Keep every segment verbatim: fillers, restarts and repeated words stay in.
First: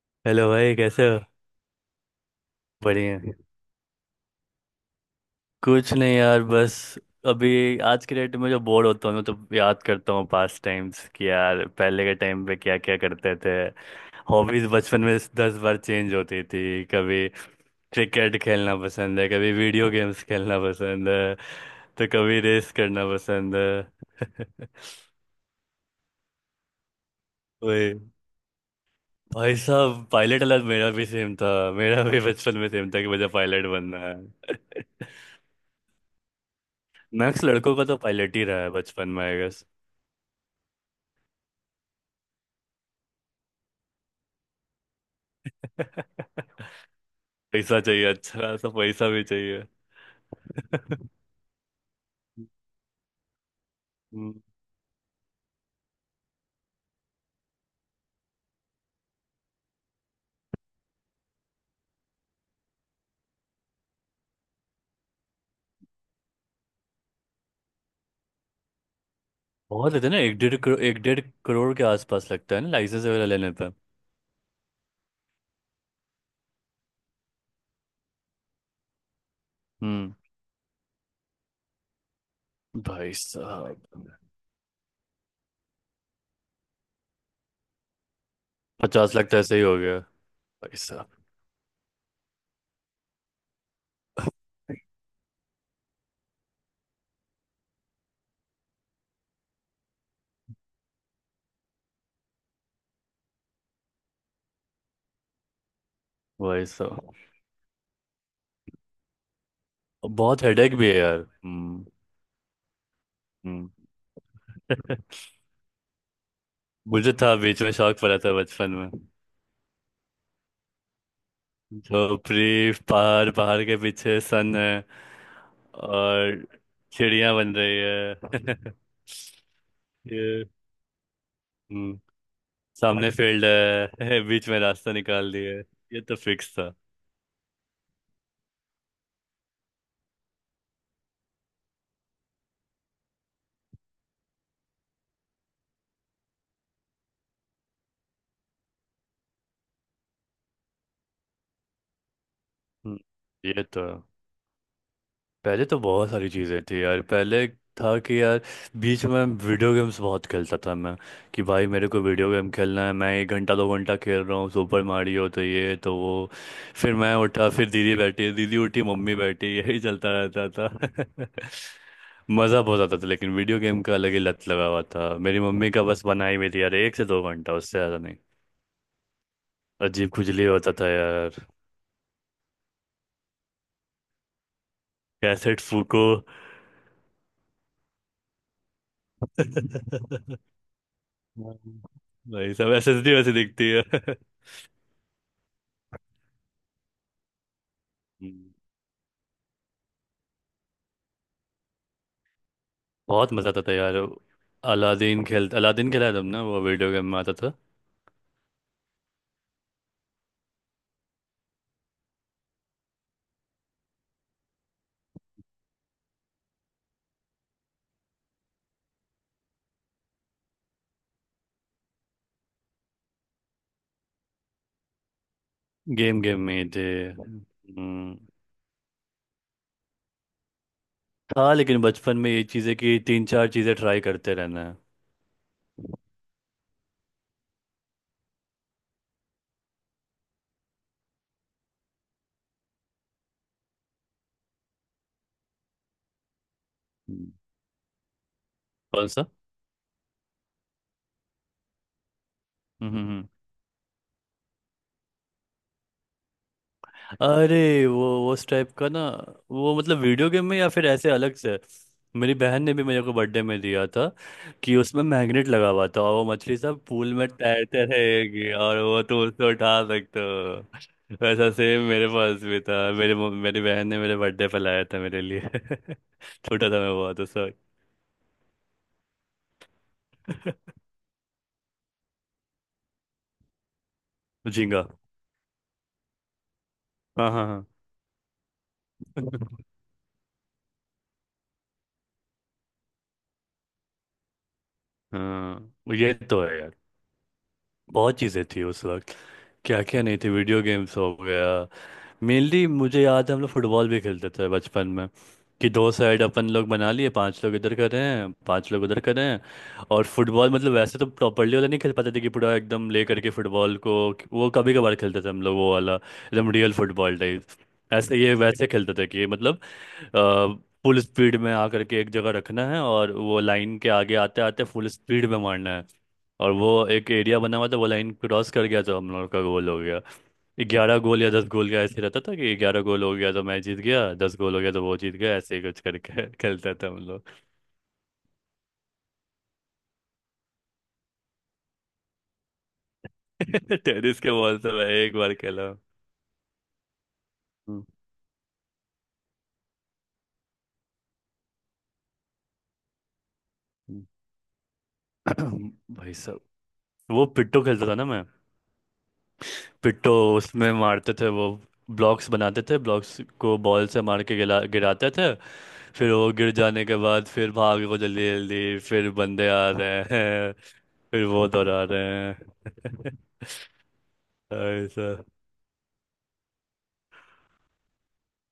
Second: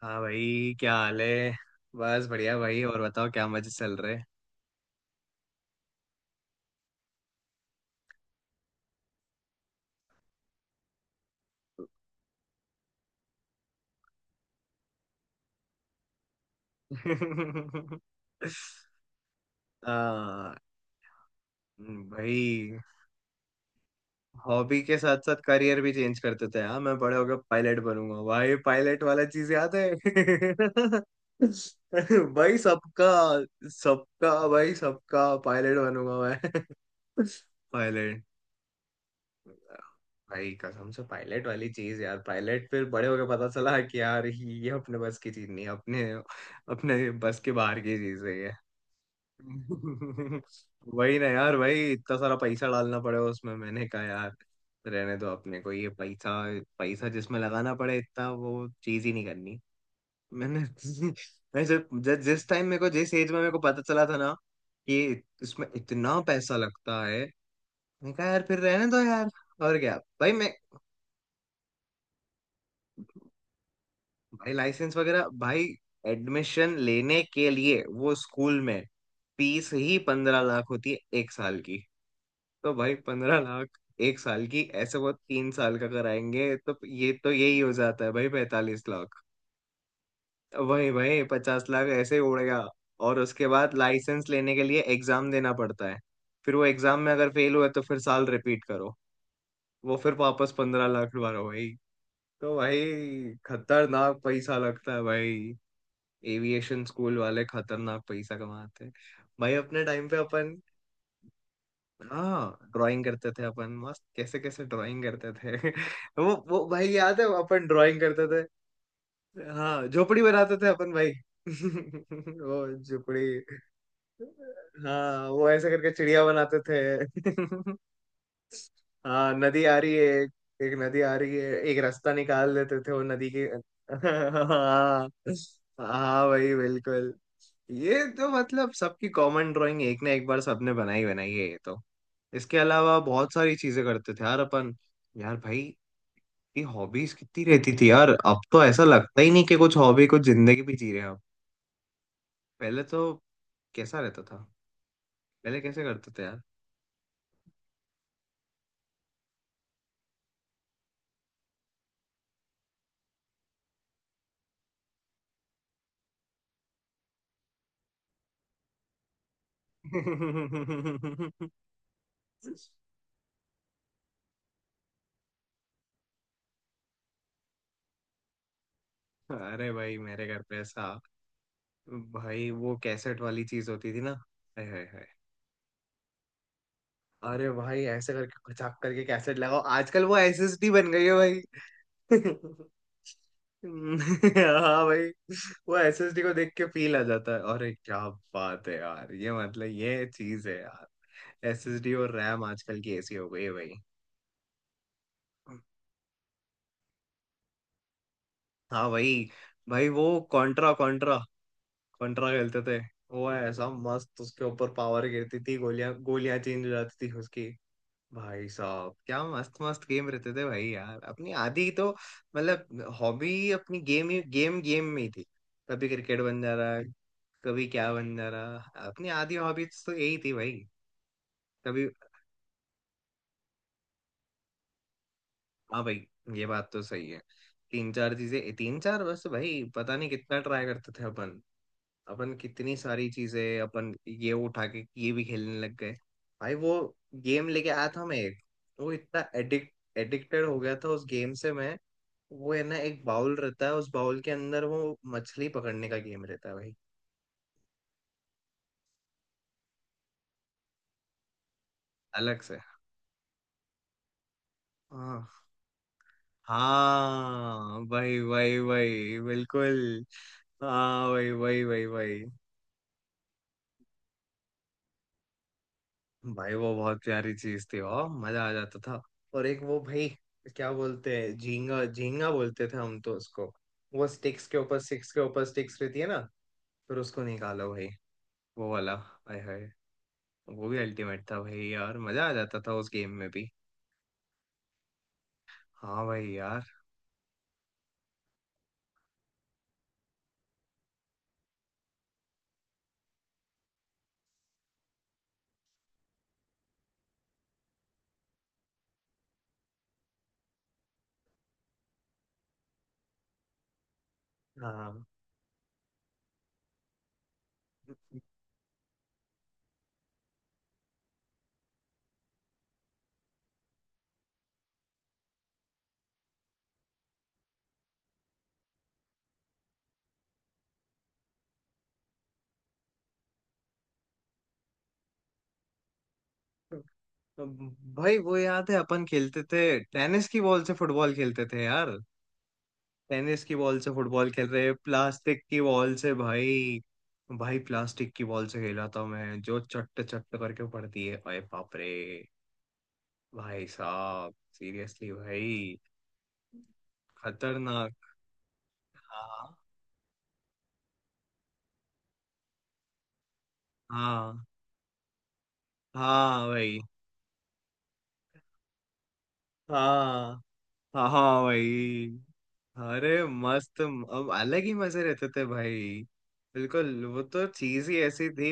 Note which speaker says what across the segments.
Speaker 1: हाँ
Speaker 2: हेलो
Speaker 1: भाई,
Speaker 2: भाई,
Speaker 1: क्या
Speaker 2: कैसे हो?
Speaker 1: हाल है। बस बढ़िया भाई, और
Speaker 2: बढ़िया।
Speaker 1: बताओ क्या मजे चल रहे।
Speaker 2: कुछ नहीं यार, बस अभी आज के डेट में जो बोर होता हूँ तो याद करता हूँ पास्ट टाइम्स कि यार पहले के टाइम पे क्या क्या करते थे। हॉबीज बचपन में दस बार चेंज होती थी। कभी क्रिकेट खेलना पसंद है, कभी वीडियो गेम्स
Speaker 1: हाँ
Speaker 2: खेलना पसंद है, तो कभी रेस
Speaker 1: भाई,
Speaker 2: करना पसंद है।
Speaker 1: हॉबी के साथ साथ करियर भी चेंज करते थे। हाँ, मैं बड़े होकर पायलट
Speaker 2: वही।
Speaker 1: बनूंगा भाई, पायलट वाला चीज
Speaker 2: भाई
Speaker 1: याद है
Speaker 2: साहब, पायलट वाला मेरा भी सेम था। मेरा भी बचपन
Speaker 1: भाई
Speaker 2: में सेम था
Speaker 1: सबका।
Speaker 2: कि मुझे पायलट बनना
Speaker 1: सबका
Speaker 2: है।
Speaker 1: भाई सबका, पायलट बनूंगा मैं।
Speaker 2: मैक्स लड़कों का तो
Speaker 1: पायलट।
Speaker 2: पायलट ही रहा है बचपन में, आई गेस।
Speaker 1: भाई कसम से पायलट वाली चीज यार, पायलट फिर बड़े होके पता चला कि यार ये अपने बस की चीज नहीं है, अपने अपने बस के
Speaker 2: पैसा
Speaker 1: बाहर की
Speaker 2: चाहिए,
Speaker 1: चीज है ये।
Speaker 2: अच्छा सा पैसा भी चाहिए।
Speaker 1: वही ना यार भाई, इतना सारा पैसा डालना पड़ेगा उसमें। मैंने कहा यार
Speaker 2: हम्म।
Speaker 1: रहने दो अपने को, ये पैसा। पैसा जिसमें लगाना पड़े इतना, वो चीज ही नहीं करनी। मैंने मैं जब जब- जिस टाइम मेरे को, जिस एज में मेरे को पता चला था ना कि इसमें इतना पैसा लगता है, मैं कहा यार फिर रहने दो यार। और
Speaker 2: बहुत
Speaker 1: क्या
Speaker 2: लेते हैं ना,
Speaker 1: भाई,
Speaker 2: एक
Speaker 1: मैं
Speaker 2: डेढ़ करोड़, एक डेढ़ करोड़ के आसपास लगता है ना लाइसेंस वगैरह
Speaker 1: भाई,
Speaker 2: लेने पे।
Speaker 1: लाइसेंस वगैरह भाई, एडमिशन लेने के लिए वो स्कूल में फीस ही
Speaker 2: हम्म।
Speaker 1: पंद्रह लाख होती है एक साल की। तो भाई
Speaker 2: भाई
Speaker 1: पंद्रह लाख
Speaker 2: साहब,
Speaker 1: एक साल की, ऐसे वो तीन साल का कराएंगे तो ये तो यही हो जाता है भाई, पैंतालीस
Speaker 2: पचास
Speaker 1: लाख
Speaker 2: लाख तो ऐसे ही हो गया। भाई
Speaker 1: वही
Speaker 2: साहब।
Speaker 1: भाई, पचास लाख ऐसे ही उड़ गया। और उसके बाद लाइसेंस लेने के लिए एग्जाम देना पड़ता है। फिर वो एग्जाम में अगर फेल हुआ तो फिर साल रिपीट करो, वो फिर वापस पंद्रह लाख दोबारा भाई। तो भाई, खतरनाक पैसा लगता है भाई।
Speaker 2: भाई
Speaker 1: एविएशन
Speaker 2: साहब,
Speaker 1: स्कूल वाले खतरनाक पैसा कमाते हैं। भाई अपने टाइम
Speaker 2: और
Speaker 1: पे
Speaker 2: बहुत
Speaker 1: अपन,
Speaker 2: हेडेक भी है यार। हम्म
Speaker 1: हाँ ड्राइंग करते थे
Speaker 2: हम्म।
Speaker 1: अपन, मस्त कैसे कैसे ड्राइंग करते थे। वो वो भाई
Speaker 2: मुझे
Speaker 1: याद है
Speaker 2: था, बीच
Speaker 1: अपन
Speaker 2: में शौक
Speaker 1: ड्राइंग
Speaker 2: पड़ा
Speaker 1: करते
Speaker 2: था
Speaker 1: थे।
Speaker 2: बचपन में।
Speaker 1: हाँ झोपड़ी बनाते थे अपन भाई, वो
Speaker 2: झोपड़ी,
Speaker 1: झोपड़ी।
Speaker 2: पहाड़, पहाड़ के पीछे सन है,
Speaker 1: हाँ वो ऐसे करके चिड़िया
Speaker 2: और
Speaker 1: बनाते थे।
Speaker 2: चिड़िया बन रही है।
Speaker 1: हाँ नदी आ रही है एक,
Speaker 2: ये।
Speaker 1: एक नदी आ रही है, एक
Speaker 2: हम्म।
Speaker 1: रास्ता निकाल देते थे वो
Speaker 2: सामने
Speaker 1: नदी के।
Speaker 2: फील्ड है। बीच में रास्ता
Speaker 1: हाँ।
Speaker 2: निकाल दिया है। ये तो
Speaker 1: हाँ
Speaker 2: फिक्स
Speaker 1: भाई
Speaker 2: था।
Speaker 1: बिल्कुल। ये तो मतलब सबकी कॉमन ड्राइंग, एक ना एक बार सबने बनाई बनाई है ये तो। इसके अलावा बहुत सारी चीजें करते थे यार अपन। यार भाई ये हॉबीज कितनी रहती थी यार, अब तो ऐसा लगता ही नहीं कि कुछ हॉबी कुछ जिंदगी भी जी रहे हैं अब। पहले
Speaker 2: हम्म,
Speaker 1: तो
Speaker 2: ये तो
Speaker 1: कैसा
Speaker 2: है।
Speaker 1: रहता था, पहले
Speaker 2: पहले तो
Speaker 1: कैसे करते
Speaker 2: बहुत
Speaker 1: थे
Speaker 2: सारी
Speaker 1: यार।
Speaker 2: चीज़ें थी यार, पहले था कि यार, बीच में वीडियो गेम्स बहुत खेलता था मैं, कि भाई मेरे को वीडियो गेम खेलना है। मैं एक घंटा दो घंटा खेल रहा हूँ सुपर मारियो, तो ये तो वो, फिर मैं उठा, फिर दीदी बैठी, दीदी उठी, मम्मी बैठी। यही चलता रहता था। मज़ा बहुत आता था, लेकिन वीडियो गेम का अलग ही लत लगा हुआ था। मेरी मम्मी का बस बनाई हुई थी यार, एक से दो घंटा, उससे ज़्यादा नहीं।
Speaker 1: अरे भाई
Speaker 2: अजीब
Speaker 1: मेरे घर
Speaker 2: खुजली
Speaker 1: पे
Speaker 2: होता
Speaker 1: ऐसा,
Speaker 2: था यार।
Speaker 1: भाई वो कैसेट वाली चीज होती थी ना। अरे हाय हाय हाय।
Speaker 2: कैसेट फूको।
Speaker 1: अरे भाई ऐसे करके खचाक करके कैसेट लगाओ, आजकल वो एसएसडी बन गई है भाई।
Speaker 2: भाई, सब एसएसडी वैसे दिखती है।
Speaker 1: हाँ भाई, वो एसएसडी को देख के फील आ जाता है। अरे क्या
Speaker 2: हम्म।
Speaker 1: बात है यार, ये मतलब ये चीज है यार। एसएसडी और रैम आजकल की ऐसी हो
Speaker 2: बहुत
Speaker 1: गई
Speaker 2: मजा
Speaker 1: है
Speaker 2: आता
Speaker 1: भाई।
Speaker 2: था यार। अलादीन खेल, अलादीन खेला है तुमने? वो वीडियो गेम में आता था।
Speaker 1: हाँ भाई। भाई वो कॉन्ट्रा, कॉन्ट्रा कॉन्ट्रा खेलते थे। वो ऐसा मस्त, उसके ऊपर पावर गिरती थी, गोलियां गोलियां चेंज हो जाती थी उसकी। भाई साहब क्या मस्त मस्त गेम रहते थे भाई। यार अपनी आधी तो मतलब हॉबी अपनी गेम ही, गेम गेम में ही थी। कभी क्रिकेट
Speaker 2: गेम गेम
Speaker 1: बन जा
Speaker 2: में ही
Speaker 1: रहा
Speaker 2: थे।
Speaker 1: है, कभी क्या बन
Speaker 2: हम्म।
Speaker 1: जाना। अपनी आधी हॉबीज तो यही थी भाई।
Speaker 2: था, लेकिन
Speaker 1: कभी।
Speaker 2: बचपन में ये चीज़ें कि तीन चार चीज़ें ट्राई करते रहना है।
Speaker 1: हाँ भाई ये बात तो सही है। तीन चार चीजें, तीन चार, बस भाई पता नहीं कितना ट्राई करते थे अपन। अपन कितनी सारी चीजें, अपन ये उठा के ये भी खेलने लग गए। भाई वो
Speaker 2: हम्म।
Speaker 1: गेम लेके आया था मैं एक, वो
Speaker 2: कौन
Speaker 1: इतना
Speaker 2: सा?
Speaker 1: एडिक्ट एडिक्टेड हो गया था उस गेम से मैं। वो है ना,
Speaker 2: हम्म
Speaker 1: एक
Speaker 2: हम्म हम्म।
Speaker 1: बाउल रहता है, उस बाउल के अंदर वो मछली पकड़ने का गेम रहता है भाई।
Speaker 2: अरे, वो वो उस टाइप का ना, वो मतलब वीडियो गेम में या फिर ऐसे अलग से? मेरी
Speaker 1: अलग से।
Speaker 2: बहन ने भी मेरे को बर्थडे में दिया था कि उसमें
Speaker 1: हाँ
Speaker 2: मैग्नेट लगा हुआ था, और वो मछली सब पूल में
Speaker 1: हाँ,
Speaker 2: तैरते
Speaker 1: वही
Speaker 2: रहेगी,
Speaker 1: वही
Speaker 2: और वो
Speaker 1: वही
Speaker 2: तो उसको उठा
Speaker 1: बिल्कुल।
Speaker 2: सकते
Speaker 1: हाँ
Speaker 2: हो।
Speaker 1: वही
Speaker 2: वैसा
Speaker 1: वही
Speaker 2: सेम
Speaker 1: वही
Speaker 2: मेरे
Speaker 1: वही।
Speaker 2: पास भी था। मेरे मम- मेरी बहन ने मेरे बर्थडे पर लाया था मेरे लिए।
Speaker 1: भाई
Speaker 2: छोटा
Speaker 1: वो
Speaker 2: था मैं
Speaker 1: बहुत
Speaker 2: बहुत
Speaker 1: प्यारी
Speaker 2: उस
Speaker 1: चीज
Speaker 2: वक्त।
Speaker 1: थी, वाह मजा आ जाता था। और एक वो भाई क्या बोलते हैं, झींगा झींगा बोलते थे हम तो उसको। वो स्टिक्स के ऊपर
Speaker 2: झींगा।
Speaker 1: स्टिक्स के ऊपर स्टिक्स रहती है ना, फिर उसको
Speaker 2: हाँ हाँ हाँ।
Speaker 1: निकालो भाई, वो वाला। हाय हाय, वो भी अल्टीमेट था भाई यार, मजा आ जाता था उस गेम में भी।
Speaker 2: हाँ,
Speaker 1: हाँ
Speaker 2: ये
Speaker 1: भाई
Speaker 2: तो है
Speaker 1: यार।
Speaker 2: यार। बहुत चीज़ें थी उस वक्त। क्या क्या नहीं थी, वीडियो गेम्स हो गया। मेनली मुझे याद है हम लोग फुटबॉल भी खेलते थे बचपन में। कि दो साइड अपन लोग बना लिए, पांच लोग इधर कर रहे हैं, पांच लोग उधर कर रहे हैं। और फुटबॉल मतलब वैसे तो प्रॉपर्ली वाला नहीं खेल पाते थे कि पूरा एकदम ले करके फुटबॉल को। वो कभी कभार
Speaker 1: हाँ
Speaker 2: खेलते थे हम लोग, वो वाला एकदम रियल फुटबॉल टाइप। ऐसे ये वैसे खेलते थे कि मतलब, फुल स्पीड में आकर के एक जगह रखना है, और वो लाइन के आगे आते आते फुल स्पीड में मारना है। और वो एक एरिया बना हुआ था, वो लाइन क्रॉस कर गया तो हम लोग का गोल हो गया। ग्यारह गोल या दस गोल का ऐसे रहता था, कि ग्यारह गोल हो गया तो मैं जीत गया, दस गोल हो गया तो वो जीत गया, ऐसे ही कुछ करके खेलता था हम लोग।
Speaker 1: भाई वो याद है, अपन खेलते थे टेनिस की बॉल से, फुटबॉल खेलते थे यार टेनिस की बॉल से।
Speaker 2: टेनिस
Speaker 1: फुटबॉल
Speaker 2: के
Speaker 1: खेल
Speaker 2: बॉल
Speaker 1: रहे
Speaker 2: से मैं एक बार
Speaker 1: प्लास्टिक की
Speaker 2: खेला हूँ।
Speaker 1: बॉल से भाई। भाई प्लास्टिक की बॉल से खेला था मैं, जो चट्ट चट्ट करके पड़ती है, अरे बाप रे। भाई
Speaker 2: हम्म।
Speaker 1: साहब सीरियसली भाई,
Speaker 2: भाई साहब, वो पिट्टो खेलता था
Speaker 1: खतरनाक।
Speaker 2: ना मैं।
Speaker 1: हाँ।
Speaker 2: पिट्टो। उसमें मारते थे, वो ब्लॉक्स बनाते थे, ब्लॉक्स को बॉल से मार के
Speaker 1: हाँ
Speaker 2: गिरा गिराते थे। फिर वो
Speaker 1: हाँ
Speaker 2: गिर
Speaker 1: भाई।
Speaker 2: जाने के बाद फिर भागो जल्दी जल्दी, फिर बंदे आ रहे
Speaker 1: हाँ।
Speaker 2: हैं,
Speaker 1: हाँ
Speaker 2: फिर
Speaker 1: हाँ
Speaker 2: वो दौड़ा रहे
Speaker 1: भाई।
Speaker 2: हैं।
Speaker 1: अरे मस्त, अब अलग ही मजे रहते
Speaker 2: ऐसा।
Speaker 1: थे भाई। बिल्कुल, वो तो चीज ही ऐसी थी।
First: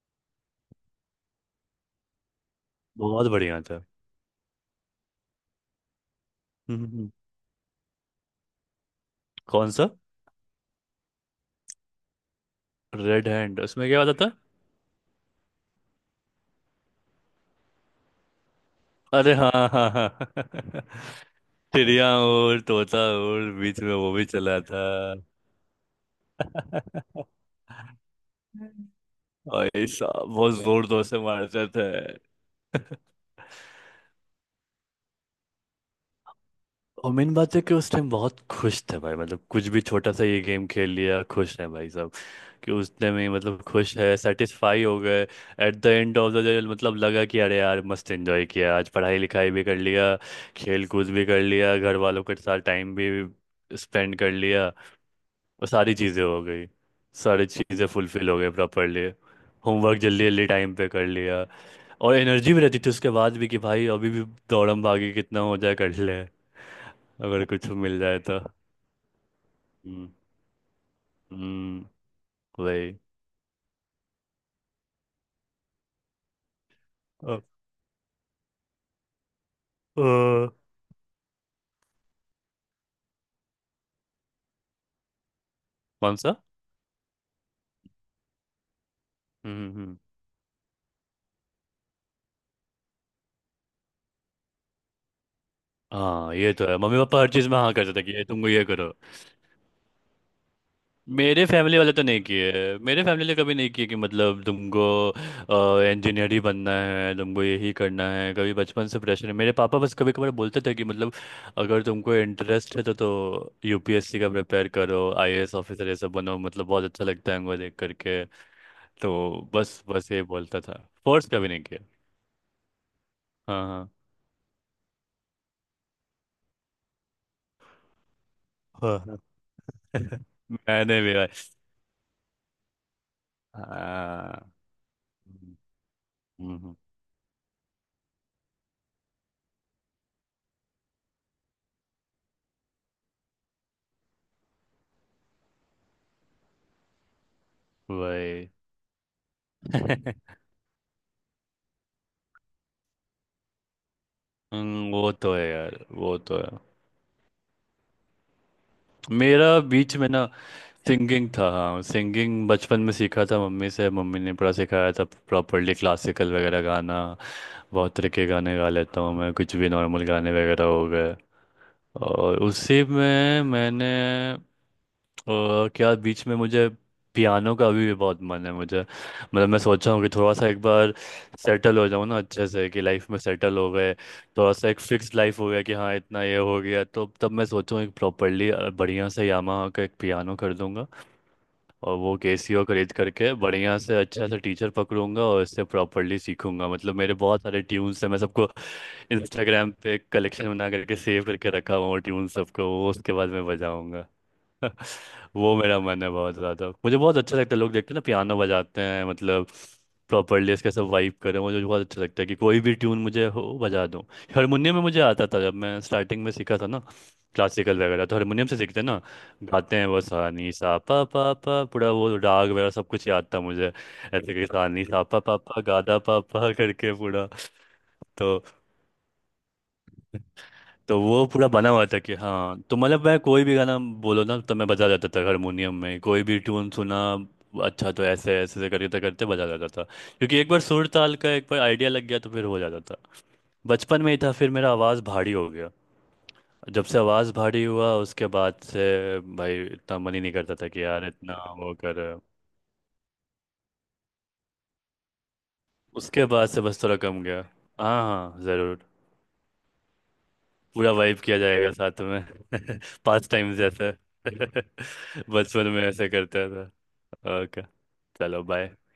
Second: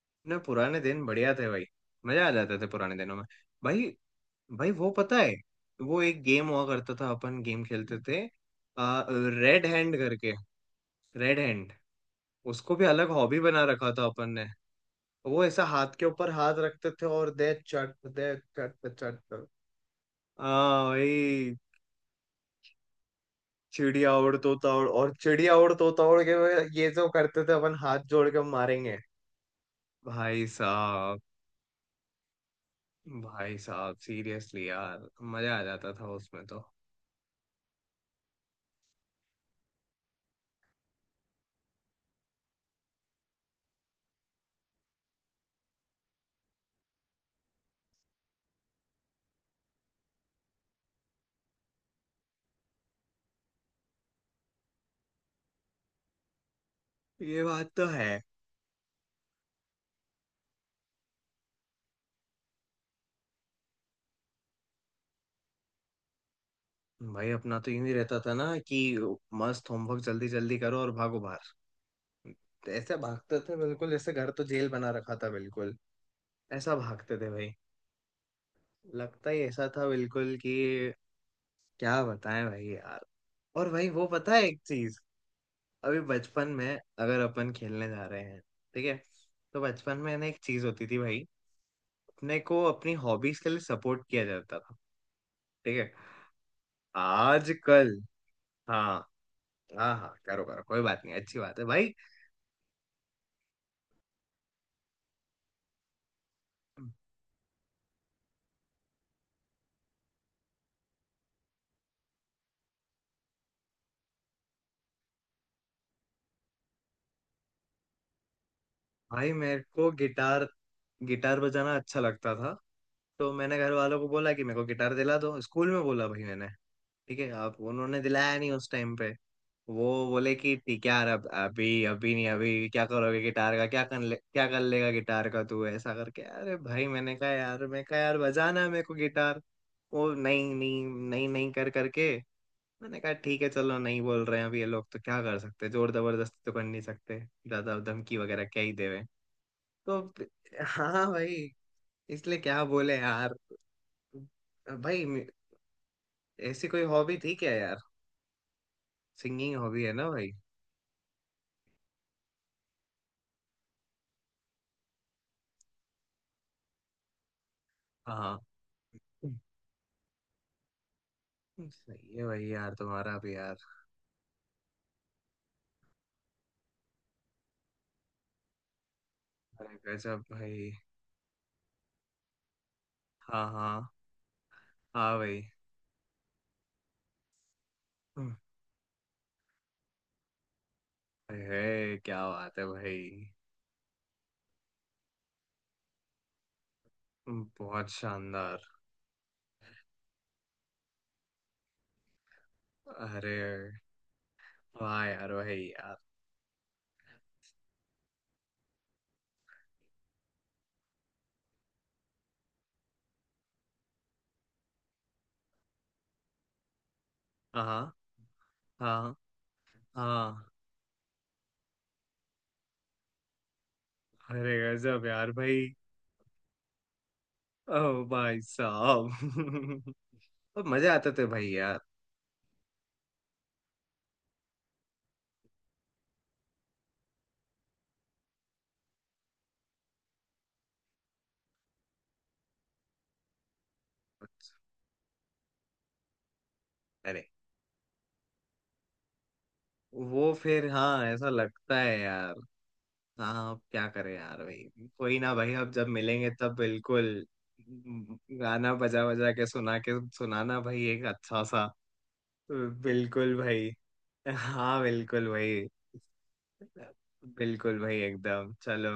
Speaker 1: अपने पुराने दिन बढ़िया थे भाई, मजा आ जाते थे पुराने दिनों में।
Speaker 2: बहुत बढ़िया था।
Speaker 1: भाई, भाई वो पता है, वो एक गेम हुआ करता था, अपन गेम खेलते थे रेड
Speaker 2: कौन सा?
Speaker 1: हैंड करके। रेड हैंड, उसको भी अलग
Speaker 2: रेड
Speaker 1: हॉबी
Speaker 2: हैंड?
Speaker 1: बना
Speaker 2: उसमें
Speaker 1: रखा
Speaker 2: क्या
Speaker 1: था अपन
Speaker 2: बताता?
Speaker 1: ने। वो ऐसा हाथ के ऊपर हाथ रखते थे और दे चट दे चट
Speaker 2: अरे,
Speaker 1: चट।
Speaker 2: हाँ हाँ हाँ।
Speaker 1: हाँ भाई।
Speaker 2: चिड़िया और तोता, और बीच में वो
Speaker 1: चिड़िया
Speaker 2: भी
Speaker 1: उड़
Speaker 2: चला
Speaker 1: तोता
Speaker 2: था।
Speaker 1: उड़, और चिड़िया उड़ तोता उड़ के वो- ये जो करते थे अपन, हाथ जोड़ के मारेंगे।
Speaker 2: भाई साहब,
Speaker 1: भाई
Speaker 2: बहुत जोर जोर
Speaker 1: साहब,
Speaker 2: से मारते थे।
Speaker 1: भाई साहब सीरियसली यार, मजा आ जाता था उसमें तो।
Speaker 2: और मेन बात है कि उस टाइम बहुत खुश थे भाई, मतलब कुछ भी छोटा सा, ये गेम खेल लिया, खुश है भाई साहब। कि उस टाइम ही मतलब खुश है, सेटिस्फाई हो गए। At the end of the day मतलब लगा कि अरे यार मस्त एंजॉय किया, आज पढ़ाई लिखाई भी कर लिया, खेल कूद भी कर लिया, घर वालों के साथ टाइम भी स्पेंड कर लिया, वो सारी चीज़ें हो गई।
Speaker 1: ये
Speaker 2: सारी
Speaker 1: बात तो
Speaker 2: चीज़ें
Speaker 1: है
Speaker 2: फुलफिल हो गई प्रॉपरली। होमवर्क जल्दी जल्दी टाइम पे कर लिया, और एनर्जी भी रहती थी उसके बाद भी कि भाई अभी भी दौड़म भागी कितना हो जाए कर ले,
Speaker 1: भाई।
Speaker 2: अगर
Speaker 1: अपना
Speaker 2: कुछ
Speaker 1: तो यूं ही
Speaker 2: मिल
Speaker 1: रहता
Speaker 2: जाए
Speaker 1: था
Speaker 2: तो।
Speaker 1: ना कि मस्त होमवर्क
Speaker 2: हम्म।
Speaker 1: जल्दी जल्दी करो और भागो बाहर।
Speaker 2: हम्म। वही।
Speaker 1: ऐसा भागते थे बिल्कुल, जैसे घर तो जेल बना रखा था बिल्कुल। ऐसा भागते थे
Speaker 2: अ,
Speaker 1: भाई, लगता ही ऐसा था
Speaker 2: अ,
Speaker 1: बिल्कुल कि, क्या बताएं भाई यार। और भाई वो पता है एक चीज, अभी
Speaker 2: कौन सा?
Speaker 1: बचपन में अगर अपन खेलने जा रहे हैं, ठीक है, तो
Speaker 2: हम्म हम्म।
Speaker 1: बचपन में ना एक चीज होती थी भाई, अपने को अपनी हॉबीज के लिए सपोर्ट किया जाता था, ठीक है।
Speaker 2: हाँ, ये तो है। मम्मी पापा हर चीज़ में हाँ करते
Speaker 1: आजकल।
Speaker 2: थे कि ये तुमको, ये करो।
Speaker 1: हाँ, हाँ हाँ करो करो, कोई बात नहीं, अच्छी
Speaker 2: मेरे
Speaker 1: बात है
Speaker 2: फैमिली वाले
Speaker 1: भाई।
Speaker 2: तो नहीं किए। मेरे फैमिली ने कभी नहीं किए कि मतलब तुमको इंजीनियर ही बनना है, तुमको यही करना है। कभी बचपन से प्रेशर है मेरे पापा, बस कभी कभार बोलते थे कि मतलब अगर तुमको इंटरेस्ट है तो तो यूपीएससी का प्रिपेयर करो, आईएएस ऑफिसर ये सब बनो, मतलब बहुत अच्छा लगता है उनको देख करके।
Speaker 1: भाई
Speaker 2: तो
Speaker 1: मेरे
Speaker 2: बस
Speaker 1: को
Speaker 2: बस ये
Speaker 1: गिटार,
Speaker 2: बोलता था। फोर्स
Speaker 1: गिटार
Speaker 2: कभी नहीं
Speaker 1: बजाना
Speaker 2: किया।
Speaker 1: अच्छा लगता था, तो मैंने घर
Speaker 2: हाँ
Speaker 1: वालों को बोला कि मेरे को गिटार दिला दो, स्कूल में बोला भाई मैंने। ठीक है आप, उन्होंने दिलाया नहीं उस टाइम
Speaker 2: हाँ
Speaker 1: पे,
Speaker 2: हाँ,
Speaker 1: वो
Speaker 2: हाँ।
Speaker 1: बोले कि ठीक है
Speaker 2: मैंने
Speaker 1: यार,
Speaker 2: भी
Speaker 1: अब
Speaker 2: भाई,
Speaker 1: अभी अभी नहीं, अभी क्या करोगे गिटार का, क्या कर ले, क्या
Speaker 2: हाँ।
Speaker 1: कर लेगा गिटार का
Speaker 2: हम्म,
Speaker 1: तू, ऐसा करके। अरे
Speaker 2: हम्म, हम्म।
Speaker 1: भाई मैंने कहा यार, मैं कहा यार बजाना है मेरे को गिटार। वो नहीं नहीं नहीं नहीं कर करके, मैंने कहा ठीक है चलो, नहीं बोल रहे हैं अभी ये लोग, तो क्या कर सकते हैं? जोर जबरदस्ती तो कर नहीं सकते, ज्यादा धमकी वगैरह
Speaker 2: वही।
Speaker 1: क्या ही देवे। तो हाँ भाई, इसलिए क्या बोले यार।
Speaker 2: हम्म,
Speaker 1: भाई
Speaker 2: वो
Speaker 1: मे-
Speaker 2: तो है यार, वो तो है।
Speaker 1: ऐसी कोई हॉबी थी क्या यार, सिंगिंग
Speaker 2: मेरा
Speaker 1: हॉबी है
Speaker 2: बीच में
Speaker 1: ना
Speaker 2: ना
Speaker 1: भाई।
Speaker 2: सिंगिंग था। हाँ, सिंगिंग बचपन में सीखा था मम्मी से। मम्मी ने पूरा सिखाया था प्रॉपरली, क्लासिकल वगैरह गाना। बहुत तरह के
Speaker 1: हाँ,
Speaker 2: गाने गा लेता हूँ मैं कुछ भी, नॉर्मल गाने वगैरह हो गए,
Speaker 1: सही है
Speaker 2: और
Speaker 1: भाई यार,
Speaker 2: उसी
Speaker 1: तुम्हारा भी
Speaker 2: में
Speaker 1: यार।
Speaker 2: मैंने, और क्या, बीच में मुझे पियानो का अभी भी बहुत मन है मुझे। मतलब मैं
Speaker 1: अरे
Speaker 2: सोच रहा हूँ कि
Speaker 1: गजब
Speaker 2: थोड़ा सा एक
Speaker 1: भाई।
Speaker 2: बार सेटल हो जाऊँ ना अच्छे से, कि लाइफ में
Speaker 1: हाँ।
Speaker 2: सेटल हो
Speaker 1: हाँ
Speaker 2: गए, थोड़ा सा एक फिक्स
Speaker 1: हाँ
Speaker 2: लाइफ
Speaker 1: भाई।
Speaker 2: हो गया कि हाँ इतना ये हो गया, तो तब मैं सोचूँ एक प्रॉपरली बढ़िया से यामाहा का एक पियानो कर दूंगा, और
Speaker 1: अरे
Speaker 2: वो
Speaker 1: क्या बात
Speaker 2: केसियो
Speaker 1: है
Speaker 2: खरीद
Speaker 1: भाई।
Speaker 2: करके बढ़िया से अच्छा से टीचर पकड़ूंगा, और इससे प्रॉपरली सीखूंगा। मतलब मेरे बहुत सारे
Speaker 1: बहुत
Speaker 2: ट्यून्स हैं, मैं सबको
Speaker 1: शानदार।
Speaker 2: इंस्टाग्राम पे कलेक्शन बना करके सेव करके रखा हुआ हूँ, ट्यून सबको, वो उसके बाद
Speaker 1: अरे
Speaker 2: मैं बजाऊंगा।
Speaker 1: वाह यार
Speaker 2: वो
Speaker 1: भाई
Speaker 2: मेरा
Speaker 1: यार।
Speaker 2: मन है बहुत ज़्यादा, मुझे बहुत अच्छा लगता है लोग देखते हैं ना पियानो बजाते हैं, मतलब प्रॉपरली इसके सब वाइब करें। मुझे बहुत अच्छा लगता है कि कोई भी ट्यून मुझे हो बजा दूँ। हारमोनियम में मुझे आता था जब मैं स्टार्टिंग में सीखा था ना,
Speaker 1: हाँ
Speaker 2: क्लासिकल
Speaker 1: हाँ
Speaker 2: वगैरह तो हारमोनियम से सीखते हैं ना,
Speaker 1: हाँ
Speaker 2: गाते हैं वो सा
Speaker 1: हाँ।
Speaker 2: नी सा पा पा पा पूरा, वो राग वगैरह सब कुछ याद था मुझे। ऐसे कि
Speaker 1: अरे
Speaker 2: सा नी सा
Speaker 1: गजब
Speaker 2: पा
Speaker 1: यार
Speaker 2: पा पा
Speaker 1: भाई,
Speaker 2: गा दा पा पा करके पूरा।
Speaker 1: ओ
Speaker 2: तो
Speaker 1: भाई साहब। मजा
Speaker 2: तो
Speaker 1: आते थे
Speaker 2: वो
Speaker 1: भाई
Speaker 2: पूरा बना
Speaker 1: यार।
Speaker 2: हुआ था कि हाँ, तो मतलब मैं कोई भी गाना बोलो ना तो मैं बजा जाता था हारमोनियम में। कोई भी ट्यून सुना, अच्छा, तो ऐसे ऐसे ऐसे करते करते बजा जाता था, क्योंकि एक बार सुर ताल का एक बार आइडिया लग गया तो फिर हो जाता था। बचपन में ही था, फिर मेरा आवाज़ भारी हो गया। जब से
Speaker 1: अरे
Speaker 2: आवाज़ भारी हुआ उसके बाद से भाई इतना मन ही नहीं
Speaker 1: वो।
Speaker 2: करता
Speaker 1: फिर
Speaker 2: था कि
Speaker 1: हाँ
Speaker 2: यार
Speaker 1: ऐसा
Speaker 2: इतना वो
Speaker 1: लगता है
Speaker 2: कर।
Speaker 1: यार। हाँ अब क्या करें यार भाई, कोई ना भाई, अब जब
Speaker 2: उसके
Speaker 1: मिलेंगे
Speaker 2: बाद
Speaker 1: तब
Speaker 2: से बस थोड़ा
Speaker 1: बिल्कुल,
Speaker 2: कम गया। हाँ हाँ,
Speaker 1: गाना
Speaker 2: ज़रूर।
Speaker 1: बजा बजा के सुना के सुनाना भाई,
Speaker 2: पूरा
Speaker 1: एक
Speaker 2: वाइब किया
Speaker 1: अच्छा सा।
Speaker 2: जाएगा साथ में। पास्ट
Speaker 1: बिल्कुल
Speaker 2: टाइम
Speaker 1: भाई।
Speaker 2: जैसे,
Speaker 1: हाँ बिल्कुल भाई।
Speaker 2: बचपन में ऐसे करता था। ओके,
Speaker 1: बिल्कुल भाई
Speaker 2: चलो,
Speaker 1: एकदम,
Speaker 2: बाय।
Speaker 1: चलो।